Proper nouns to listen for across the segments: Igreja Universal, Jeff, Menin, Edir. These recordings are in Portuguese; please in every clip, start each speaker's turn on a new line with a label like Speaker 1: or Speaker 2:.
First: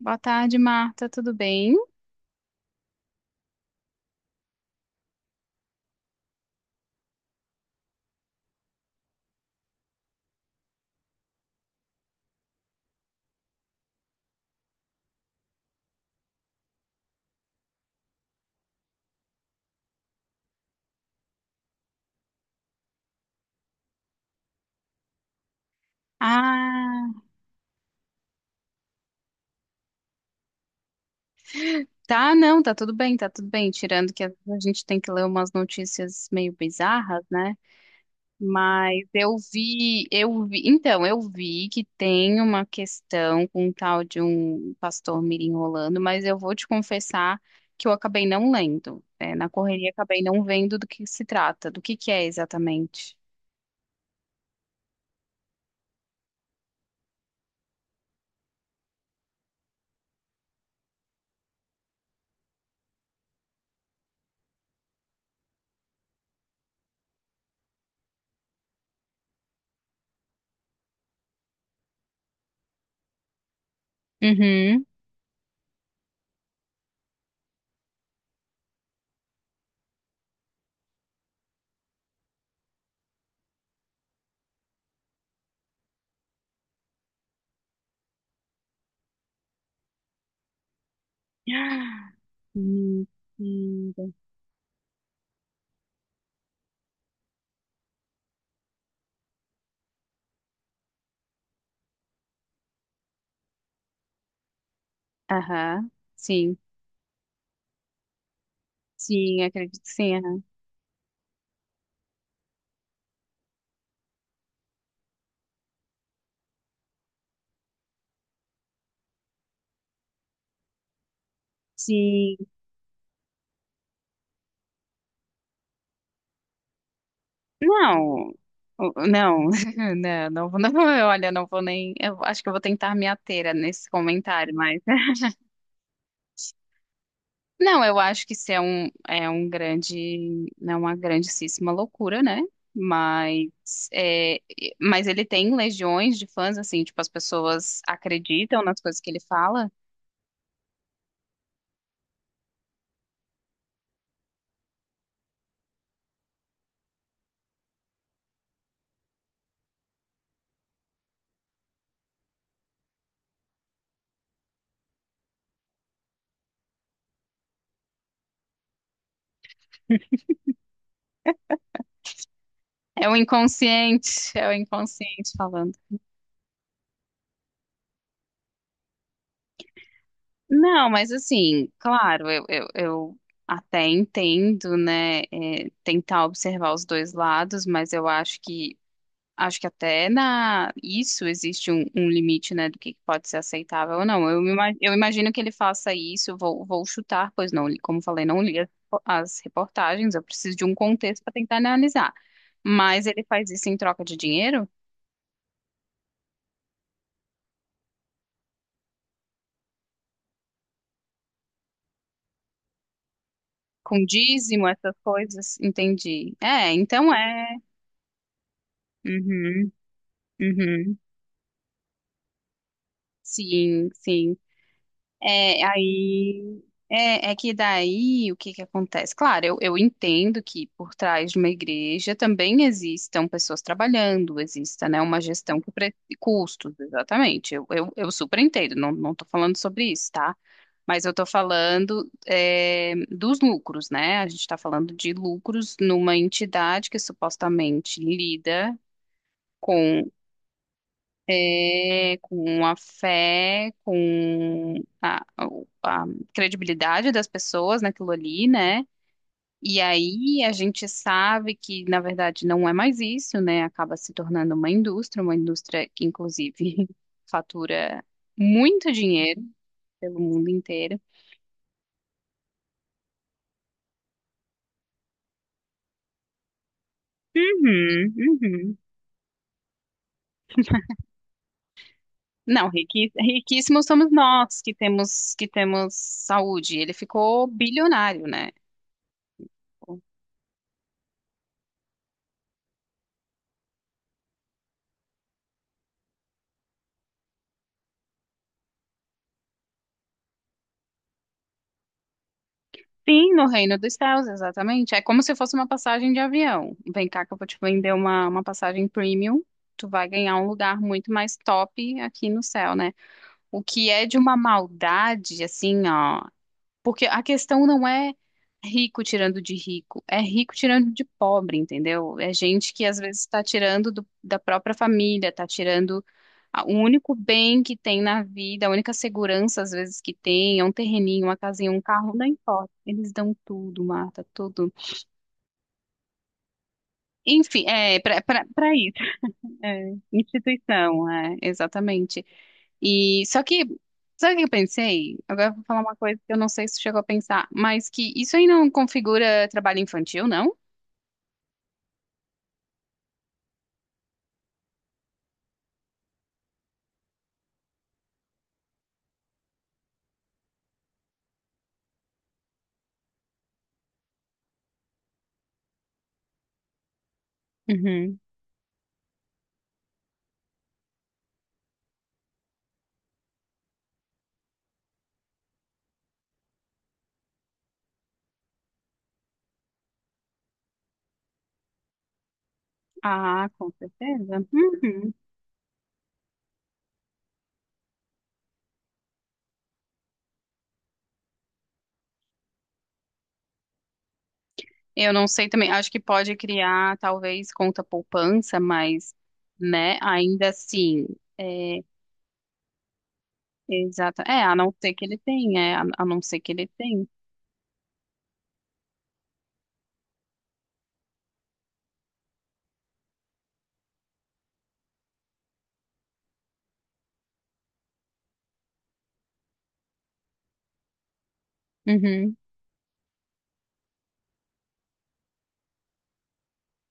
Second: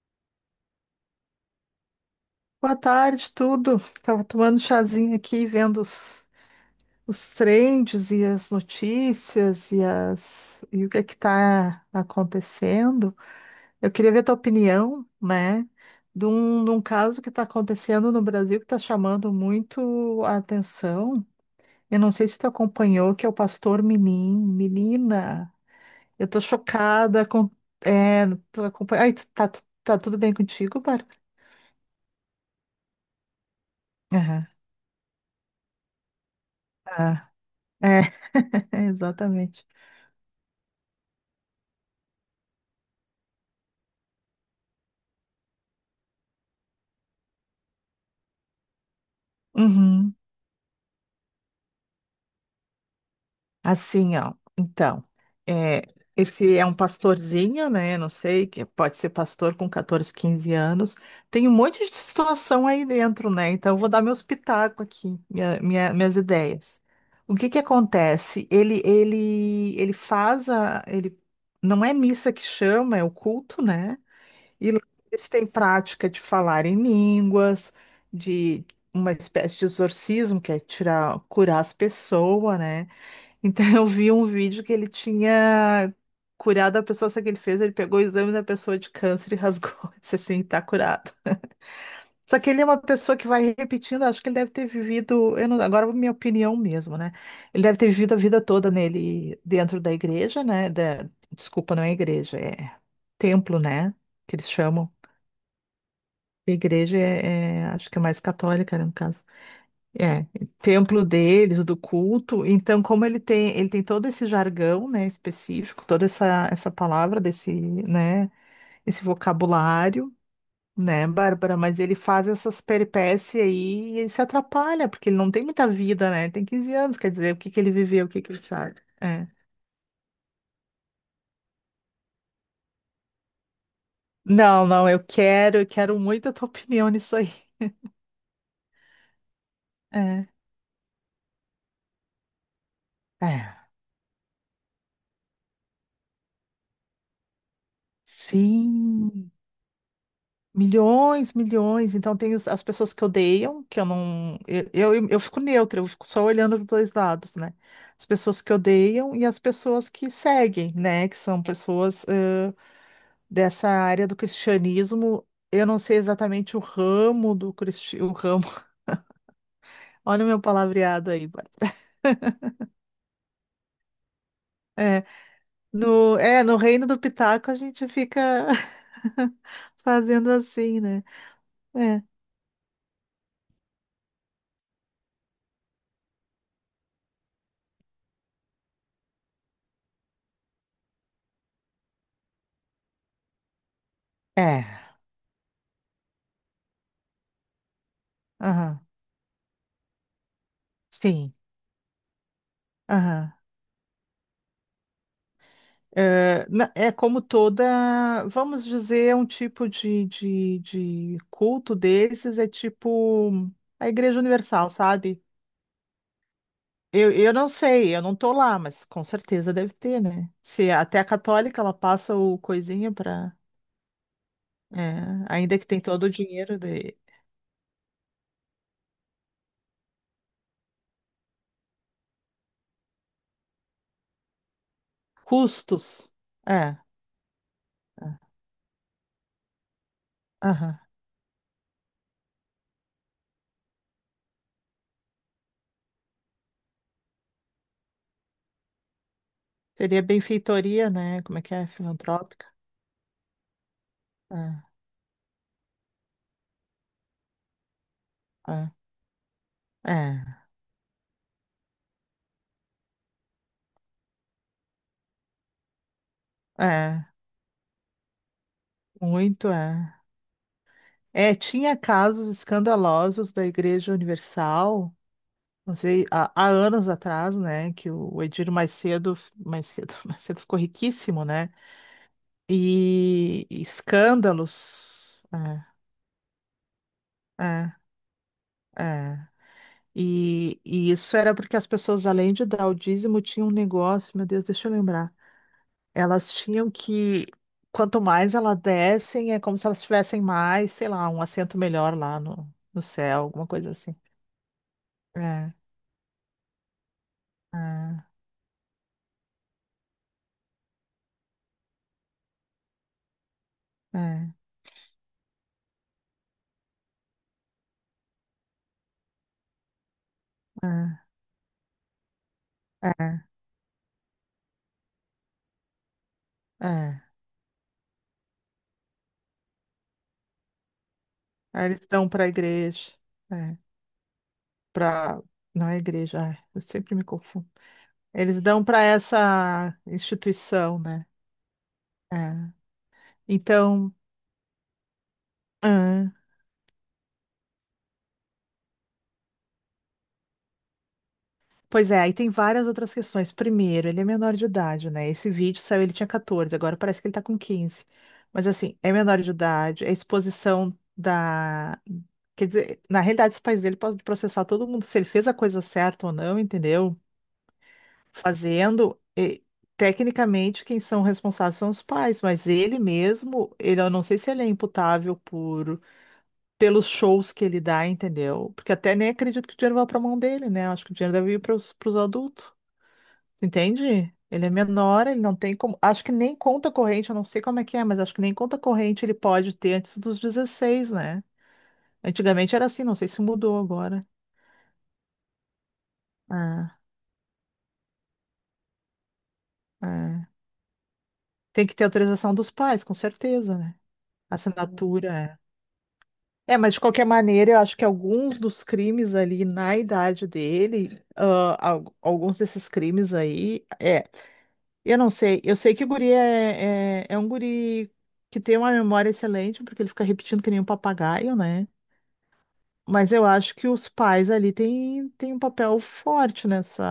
Speaker 1: Boa tarde, Marta. Tudo bem?
Speaker 2: Boa tarde, tudo. Tava tomando chazinho aqui, vendo os trends e as notícias e o que é que tá acontecendo. Eu queria ver a tua opinião, né, de um caso que está acontecendo no Brasil que está chamando muito a atenção. Eu não sei se tu acompanhou, que é o pastor Menin. Menina, eu tô
Speaker 1: Ah,
Speaker 2: chocada com. É, tu acompanha. Ai, tá tudo bem contigo, Bárbara?
Speaker 1: tá, não, tá tudo bem, tá tudo bem. Tirando que a
Speaker 2: Aham.
Speaker 1: gente tem que ler umas notícias meio bizarras,
Speaker 2: Ah,
Speaker 1: né?
Speaker 2: é,
Speaker 1: Mas eu
Speaker 2: exatamente.
Speaker 1: vi, eu vi, então, eu vi que tem uma questão com um tal de um pastor mirim rolando, mas eu vou te confessar que eu acabei não lendo. É, na correria
Speaker 2: Uhum.
Speaker 1: acabei não vendo do que se trata, do que é exatamente.
Speaker 2: Assim, ó. Então, é, esse é um pastorzinho, né? Não sei, que pode ser pastor com 14, 15 anos. Tem um monte de situação aí dentro, né? Então, eu vou dar meus pitacos aqui, minha- minha- minhas ideias. O que que acontece? Ele faz ele não é missa que chama, é o culto, né? E lá
Speaker 1: Uhum.
Speaker 2: eles têm prática de falar em línguas, de uma espécie de exorcismo, que é tirar, curar as pessoas, né? Então eu vi um vídeo que ele tinha curado a pessoa, só que ele pegou o exame da pessoa de câncer e rasgou. Disse assim, tá curado. Só que ele é uma pessoa que vai repetindo,
Speaker 1: Mentira.
Speaker 2: acho que ele deve ter vivido, eu não, agora minha opinião mesmo, né? Ele deve ter vivido a vida toda nele dentro da igreja, né? Desculpa, não é igreja, é templo, né? Que eles chamam.
Speaker 1: Aham, sim.
Speaker 2: Igreja é, acho que é mais católica, né, no caso.
Speaker 1: Sim, acredito que sim.
Speaker 2: É,
Speaker 1: Aham.
Speaker 2: templo deles, do culto. Então, como ele tem todo esse jargão, né, específico, toda essa, essa palavra desse, né, esse vocabulário, né, Bárbara, mas ele faz
Speaker 1: Sim.
Speaker 2: essas peripécias aí e ele se atrapalha, porque ele não tem muita vida, né? Tem 15 anos, quer dizer, o que que ele viveu, o que que
Speaker 1: Não.
Speaker 2: ele sabe.
Speaker 1: O-
Speaker 2: É.
Speaker 1: Não, não, não, vou- não, vou- Olha, não vou nem. Eu acho que eu vou tentar me ater a nesse comentário,
Speaker 2: Não,
Speaker 1: mas.
Speaker 2: não, eu quero, eu quero muito a tua opinião nisso aí.
Speaker 1: Não, eu acho que isso é é um
Speaker 2: É.
Speaker 1: grande, não é uma grandíssima loucura, né? Mas,
Speaker 2: É.
Speaker 1: mas ele tem legiões de fãs, assim, tipo, as pessoas acreditam nas coisas que ele
Speaker 2: Sim.
Speaker 1: fala.
Speaker 2: Milhões, milhões. Então tem as pessoas que odeiam, que eu não. Eu fico neutra, eu fico só olhando dos dois lados, né? As pessoas que odeiam e as pessoas que seguem, né? Que são pessoas dessa área do cristianismo. Eu não sei exatamente o ramo. Olha o meu palavreado aí, Bárbara.
Speaker 1: É o inconsciente, é o
Speaker 2: É,
Speaker 1: inconsciente falando.
Speaker 2: no reino do Pitaco a gente fica fazendo assim,
Speaker 1: Não,
Speaker 2: né?
Speaker 1: mas assim,
Speaker 2: É.
Speaker 1: claro, eu até entendo, né, é, tentar observar os dois lados, mas eu acho que até na isso existe um limite, né, do que pode ser aceitável ou não.
Speaker 2: É.
Speaker 1: Eu imagino que ele faça isso, vou chutar, pois não, como falei, não li as,
Speaker 2: Aham.
Speaker 1: as reportagens, eu preciso de um contexto para
Speaker 2: Sim.
Speaker 1: tentar analisar. Mas ele
Speaker 2: Aham.
Speaker 1: faz isso em troca de dinheiro?
Speaker 2: É, é como toda, vamos dizer, um tipo de culto desses, é tipo a
Speaker 1: Com
Speaker 2: Igreja
Speaker 1: dízimo,
Speaker 2: Universal,
Speaker 1: essas
Speaker 2: sabe?
Speaker 1: coisas, entendi. É, então
Speaker 2: Eu não
Speaker 1: é.
Speaker 2: sei, eu não tô lá, mas com certeza
Speaker 1: Uhum,
Speaker 2: deve ter, né? Se
Speaker 1: uhum.
Speaker 2: até a católica ela passa o coisinha para,
Speaker 1: Sim, sim.
Speaker 2: ainda
Speaker 1: É,
Speaker 2: que tem todo o dinheiro
Speaker 1: aí
Speaker 2: de
Speaker 1: é que daí o que acontece? Claro, eu entendo que por trás de uma igreja também existam pessoas trabalhando, exista, né, uma gestão que
Speaker 2: custos.
Speaker 1: custos,
Speaker 2: É,
Speaker 1: exatamente. Eu
Speaker 2: é,
Speaker 1: super entendo, não, não tô falando sobre isso, tá?
Speaker 2: aham.
Speaker 1: Mas eu tô falando é, dos lucros, né? A gente está falando de lucros numa entidade que supostamente lida
Speaker 2: Seria
Speaker 1: com
Speaker 2: benfeitoria, né? Como é que é?
Speaker 1: é,
Speaker 2: Filantrópica?
Speaker 1: com a fé,
Speaker 2: É,
Speaker 1: com a, a credibilidade das pessoas naquilo ali,
Speaker 2: é,
Speaker 1: né? E aí a gente sabe que, na verdade, não é mais isso, né? Acaba se tornando uma indústria que,
Speaker 2: é,
Speaker 1: inclusive,
Speaker 2: é,
Speaker 1: fatura muito dinheiro
Speaker 2: muito, é.
Speaker 1: pelo mundo inteiro.
Speaker 2: É, tinha casos escandalosos da Igreja Universal, não sei, há anos atrás, né, que
Speaker 1: Uhum,
Speaker 2: o Edir
Speaker 1: uhum.
Speaker 2: mais cedo, mais cedo ficou riquíssimo, né,
Speaker 1: Não,
Speaker 2: e
Speaker 1: riquíssimos somos nós que
Speaker 2: escândalos,
Speaker 1: temos saúde. Ele
Speaker 2: é,
Speaker 1: ficou
Speaker 2: é,
Speaker 1: bilionário, né?
Speaker 2: é. E isso era porque as pessoas, além de dar o dízimo, tinham um negócio, meu Deus, deixa eu lembrar, elas tinham que, quanto mais elas dessem, é como se elas tivessem mais, sei lá, um assento melhor lá no, no céu,
Speaker 1: Sim,
Speaker 2: alguma
Speaker 1: no
Speaker 2: coisa
Speaker 1: Reino dos
Speaker 2: assim.
Speaker 1: Céus, exatamente. É como se
Speaker 2: É,
Speaker 1: fosse uma passagem de avião. Vem cá que eu vou te vender
Speaker 2: é.
Speaker 1: uma passagem premium. Tu vai ganhar um lugar muito mais top aqui no céu, né? O que é de
Speaker 2: É,
Speaker 1: uma maldade, assim, ó. Porque a questão não é rico tirando de rico, é rico
Speaker 2: é,
Speaker 1: tirando de pobre, entendeu? É gente que às vezes
Speaker 2: é,
Speaker 1: está tirando da própria família, está tirando o
Speaker 2: é.
Speaker 1: único bem que tem na vida, a única segurança às vezes que tem, é um terreninho, uma
Speaker 2: Aí
Speaker 1: casinha, um
Speaker 2: eles dão
Speaker 1: carro,
Speaker 2: para
Speaker 1: não
Speaker 2: a
Speaker 1: importa.
Speaker 2: igreja,
Speaker 1: Eles dão
Speaker 2: é,
Speaker 1: tudo, Marta, tudo.
Speaker 2: para não é igreja, ai, eu sempre me confundo.
Speaker 1: Enfim, é
Speaker 2: Eles dão
Speaker 1: para
Speaker 2: para
Speaker 1: isso.
Speaker 2: essa
Speaker 1: É,
Speaker 2: instituição, né?
Speaker 1: instituição, é, exatamente.
Speaker 2: É.
Speaker 1: E só que,
Speaker 2: Então,
Speaker 1: sabe o que eu pensei? Agora eu vou falar uma
Speaker 2: ah,
Speaker 1: coisa que eu não sei se chegou a pensar, mas que isso aí não configura trabalho infantil, não?
Speaker 2: pois é, aí tem várias outras questões. Primeiro, ele é menor de idade, né? Esse vídeo saiu, ele tinha 14, agora parece que ele tá com 15. Mas assim, é menor de idade, é exposição da. Quer dizer, na realidade, os pais dele podem processar todo mundo se ele fez a coisa certa ou não, entendeu?
Speaker 1: Uhum.
Speaker 2: Fazendo, e, tecnicamente quem são responsáveis são os pais, mas ele mesmo, eu não sei se ele é imputável por pelos shows que ele dá, entendeu? Porque até nem acredito que o dinheiro vá para a mão dele, né? Eu acho que o dinheiro deve ir para os adultos,
Speaker 1: Ah, com
Speaker 2: entende?
Speaker 1: certeza.
Speaker 2: Ele é menor,
Speaker 1: Uhum.
Speaker 2: ele não tem como. Acho que nem conta corrente, eu não sei como é que é, mas acho que nem conta corrente ele pode ter antes dos 16 né? Antigamente era assim, não sei se mudou agora.
Speaker 1: Eu não sei também, acho que pode
Speaker 2: Ah,
Speaker 1: criar talvez conta poupança, mas, né,
Speaker 2: é.
Speaker 1: ainda assim,
Speaker 2: Tem que
Speaker 1: é,
Speaker 2: ter autorização dos pais, com certeza, né?
Speaker 1: exato. É, a não ser que
Speaker 2: Assinatura.
Speaker 1: ele
Speaker 2: É.
Speaker 1: tenha, é, a não ser que
Speaker 2: É,
Speaker 1: ele
Speaker 2: mas de qualquer
Speaker 1: tenha.
Speaker 2: maneira, eu acho que alguns dos crimes ali na idade dele, ah, alguns desses crimes aí, é. Eu não sei, eu sei que o guri é um guri que tem uma memória excelente, porque ele fica repetindo que nem um papagaio, né?
Speaker 1: Uhum.
Speaker 2: Mas eu acho que os pais ali têm um papel forte nessa,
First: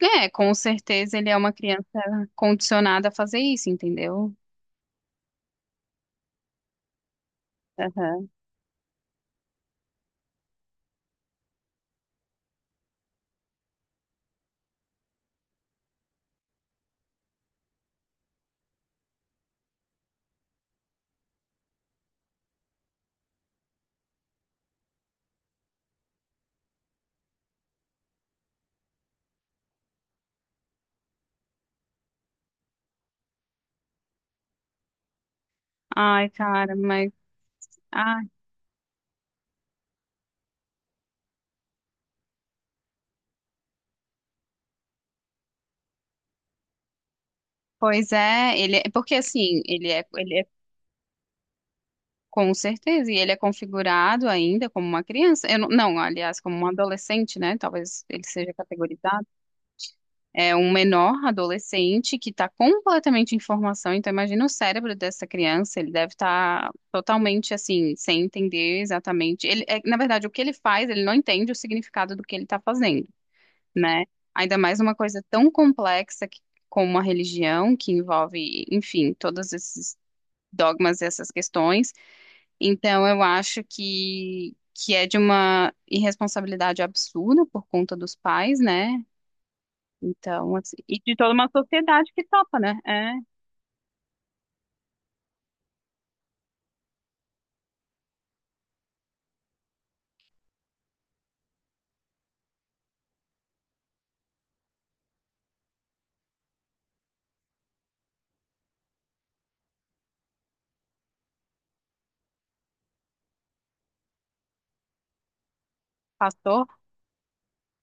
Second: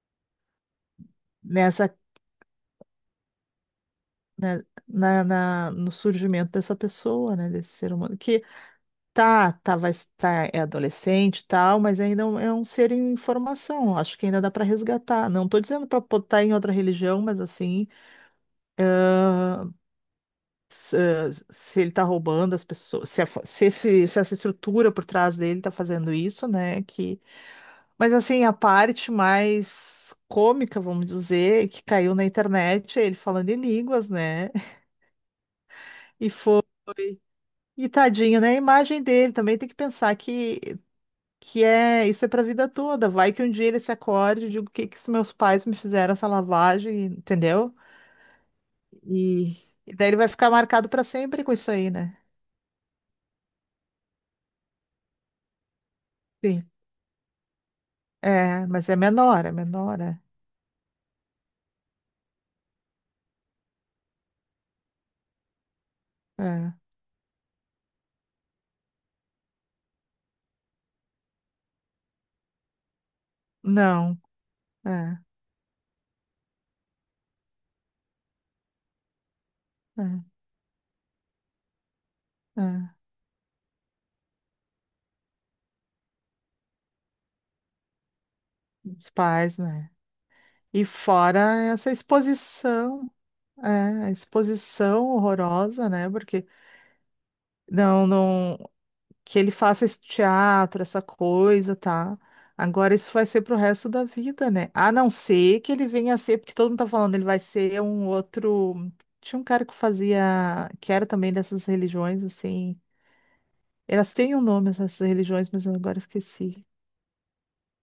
Speaker 1: É, com certeza ele é uma criança
Speaker 2: nessa,
Speaker 1: condicionada a fazer isso, entendeu?
Speaker 2: né, no surgimento dessa pessoa, né? Desse ser humano,
Speaker 1: Aham.
Speaker 2: tá, tá, vai estar, é adolescente e tal, mas ainda é um ser em formação. Acho que ainda dá para resgatar. Não tô dizendo para botar em outra religião, mas assim, se ele tá roubando as pessoas, se, se, se essa estrutura por trás dele tá fazendo isso, né? Que. Mas assim, a parte mais cômica, vamos dizer, que caiu na internet, é ele falando em línguas, né?
Speaker 1: Ai,
Speaker 2: E foi.
Speaker 1: cara, mas.
Speaker 2: E
Speaker 1: Ai,
Speaker 2: tadinho, né? A imagem dele também tem que pensar que. Que é, isso é pra vida toda. Vai que um dia ele se acorde e diga o que que os meus pais me fizeram essa lavagem, entendeu?
Speaker 1: pois é, ele é porque
Speaker 2: E,
Speaker 1: assim,
Speaker 2: e daí ele vai
Speaker 1: ele é
Speaker 2: ficar marcado pra sempre com isso aí, né?
Speaker 1: com certeza, e ele é configurado ainda como uma criança. Eu não, aliás, como um
Speaker 2: Sim.
Speaker 1: adolescente, né? Talvez ele seja
Speaker 2: É, mas é
Speaker 1: categorizado.
Speaker 2: menor, é menor, é.
Speaker 1: É um menor adolescente que está completamente em formação. Então, imagina o cérebro dessa criança, ele deve estar
Speaker 2: É.
Speaker 1: totalmente assim, sem entender exatamente. Ele, é, na verdade, o que ele faz, ele não entende o significado do que ele está fazendo, né?
Speaker 2: Não,
Speaker 1: Ainda mais uma
Speaker 2: é,
Speaker 1: coisa tão complexa que como uma religião que envolve, enfim, todos esses
Speaker 2: é,
Speaker 1: dogmas e essas questões.
Speaker 2: é.
Speaker 1: Então, eu acho que é de uma irresponsabilidade absurda por conta dos pais, né?
Speaker 2: Os pais, né?
Speaker 1: Então, assim,
Speaker 2: E
Speaker 1: e de toda
Speaker 2: fora
Speaker 1: uma
Speaker 2: essa
Speaker 1: sociedade que topa, né?
Speaker 2: exposição,
Speaker 1: É,
Speaker 2: é, a exposição horrorosa, né? Porque não, não. Que ele faça esse teatro, essa coisa, tá? Agora isso vai ser pro resto da vida, né? A não ser que ele venha a ser, porque todo mundo tá falando, ele vai ser um outro. Tinha um cara que fazia, que era também dessas religiões, assim. Elas têm um nome, essas religiões, mas eu agora
Speaker 1: pastor,
Speaker 2: esqueci.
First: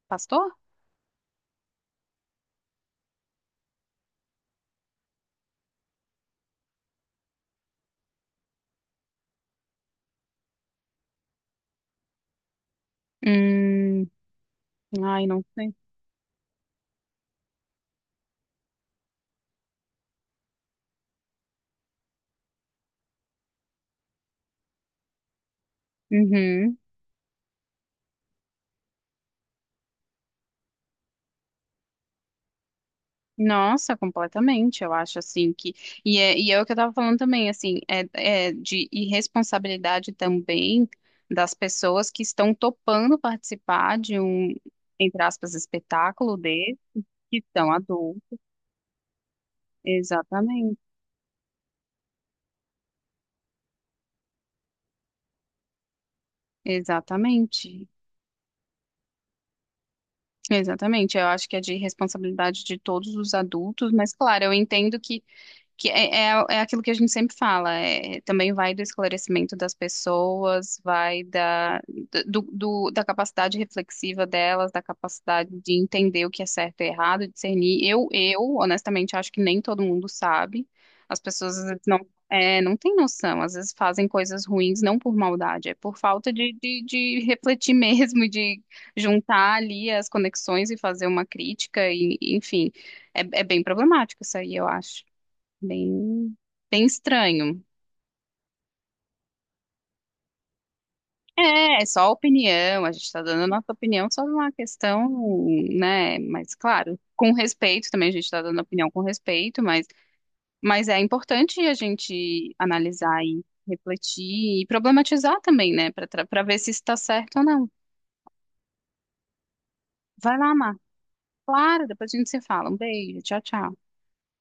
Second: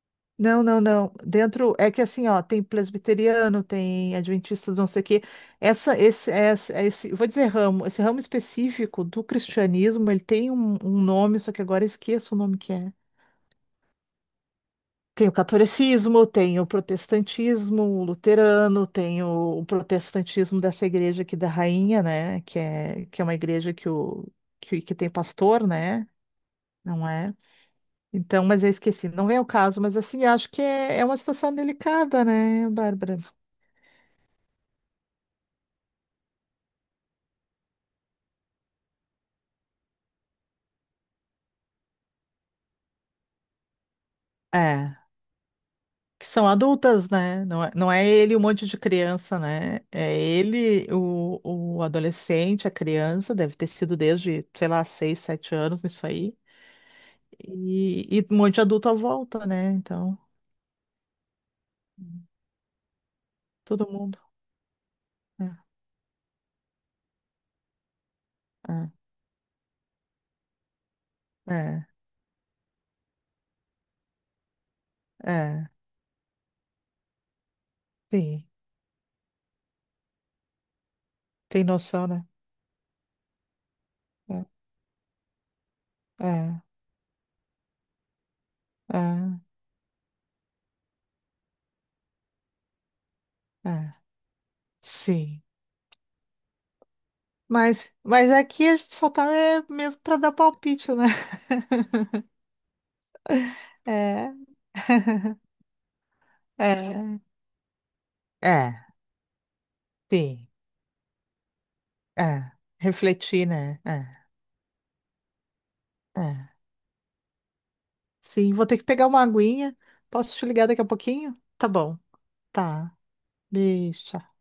Speaker 1: pastor?
Speaker 2: Não, não, não. Dentro é que assim, ó, tem presbiteriano, tem adventista, do não sei o quê. Essa, esse, vou dizer ramo, esse ramo específico do cristianismo, ele tem um, um nome, só que agora eu esqueço o nome que é.
Speaker 1: Hum, ai,
Speaker 2: Tem o
Speaker 1: não sei.
Speaker 2: catolicismo, tem o protestantismo, o luterano, tem o protestantismo dessa igreja aqui da Rainha, né? Que é uma igreja que, o, que, que tem pastor, né?
Speaker 1: Uhum.
Speaker 2: Não é? Então, mas eu esqueci, não vem ao caso, mas assim, acho que é, é uma situação delicada, né, Bárbara?
Speaker 1: Nossa, completamente. Eu acho assim que. E e é o que eu tava falando também, assim, é de irresponsabilidade também das pessoas que estão topando participar de um,
Speaker 2: É,
Speaker 1: entre aspas,
Speaker 2: que
Speaker 1: espetáculo.
Speaker 2: são adultas,
Speaker 1: Que
Speaker 2: né? Não
Speaker 1: são
Speaker 2: é,
Speaker 1: a
Speaker 2: não é
Speaker 1: dor.
Speaker 2: ele um monte de criança, né? É
Speaker 1: Exatamente,
Speaker 2: ele, o adolescente, a criança, deve ter sido desde, sei lá, seis, sete anos, isso aí.
Speaker 1: exatamente.
Speaker 2: E um monte de adulto à volta, né? Então,
Speaker 1: Exatamente, eu acho que é de responsabilidade de todos os
Speaker 2: todo
Speaker 1: adultos, mas
Speaker 2: mundo.
Speaker 1: claro, eu entendo que
Speaker 2: É,
Speaker 1: Que é, é aquilo que a gente sempre fala, é, também vai do esclarecimento das pessoas, vai da,
Speaker 2: é,
Speaker 1: da capacidade reflexiva delas, da
Speaker 2: é,
Speaker 1: capacidade
Speaker 2: é.
Speaker 1: de entender o que é certo e errado, discernir. Eu,
Speaker 2: Sim,
Speaker 1: eu, honestamente, acho que nem todo mundo sabe. As pessoas
Speaker 2: tem
Speaker 1: às vezes, não,
Speaker 2: noção, né?
Speaker 1: é, não têm noção, às vezes fazem coisas
Speaker 2: É,
Speaker 1: ruins não por maldade, é por falta de,
Speaker 2: é,
Speaker 1: de, de refletir mesmo, de
Speaker 2: é,
Speaker 1: juntar ali as conexões e fazer uma crítica, e, enfim, é, é bem
Speaker 2: é.
Speaker 1: problemático isso aí, eu acho.
Speaker 2: Sim.
Speaker 1: Bem, bem estranho.
Speaker 2: Mas aqui a gente só tá é, mesmo para dar palpite, né?
Speaker 1: É, é só a opinião, a gente está dando a nossa opinião sobre
Speaker 2: É.
Speaker 1: uma questão, né? Mas, claro,
Speaker 2: É.
Speaker 1: com respeito também, a gente está dando
Speaker 2: É,
Speaker 1: opinião com respeito,
Speaker 2: sim.
Speaker 1: mas é importante a
Speaker 2: É.
Speaker 1: gente analisar e
Speaker 2: Refletir, né? É,
Speaker 1: refletir e problematizar também, né? Para
Speaker 2: é.
Speaker 1: ver se está certo ou não.
Speaker 2: Sim, vou ter que pegar uma aguinha. Posso
Speaker 1: Vai
Speaker 2: te
Speaker 1: lá,
Speaker 2: ligar
Speaker 1: Mar.
Speaker 2: daqui a pouquinho? Tá
Speaker 1: Claro,
Speaker 2: bom.
Speaker 1: depois a gente se fala. Um
Speaker 2: Tá.
Speaker 1: beijo, tchau, tchau.
Speaker 2: Beijo.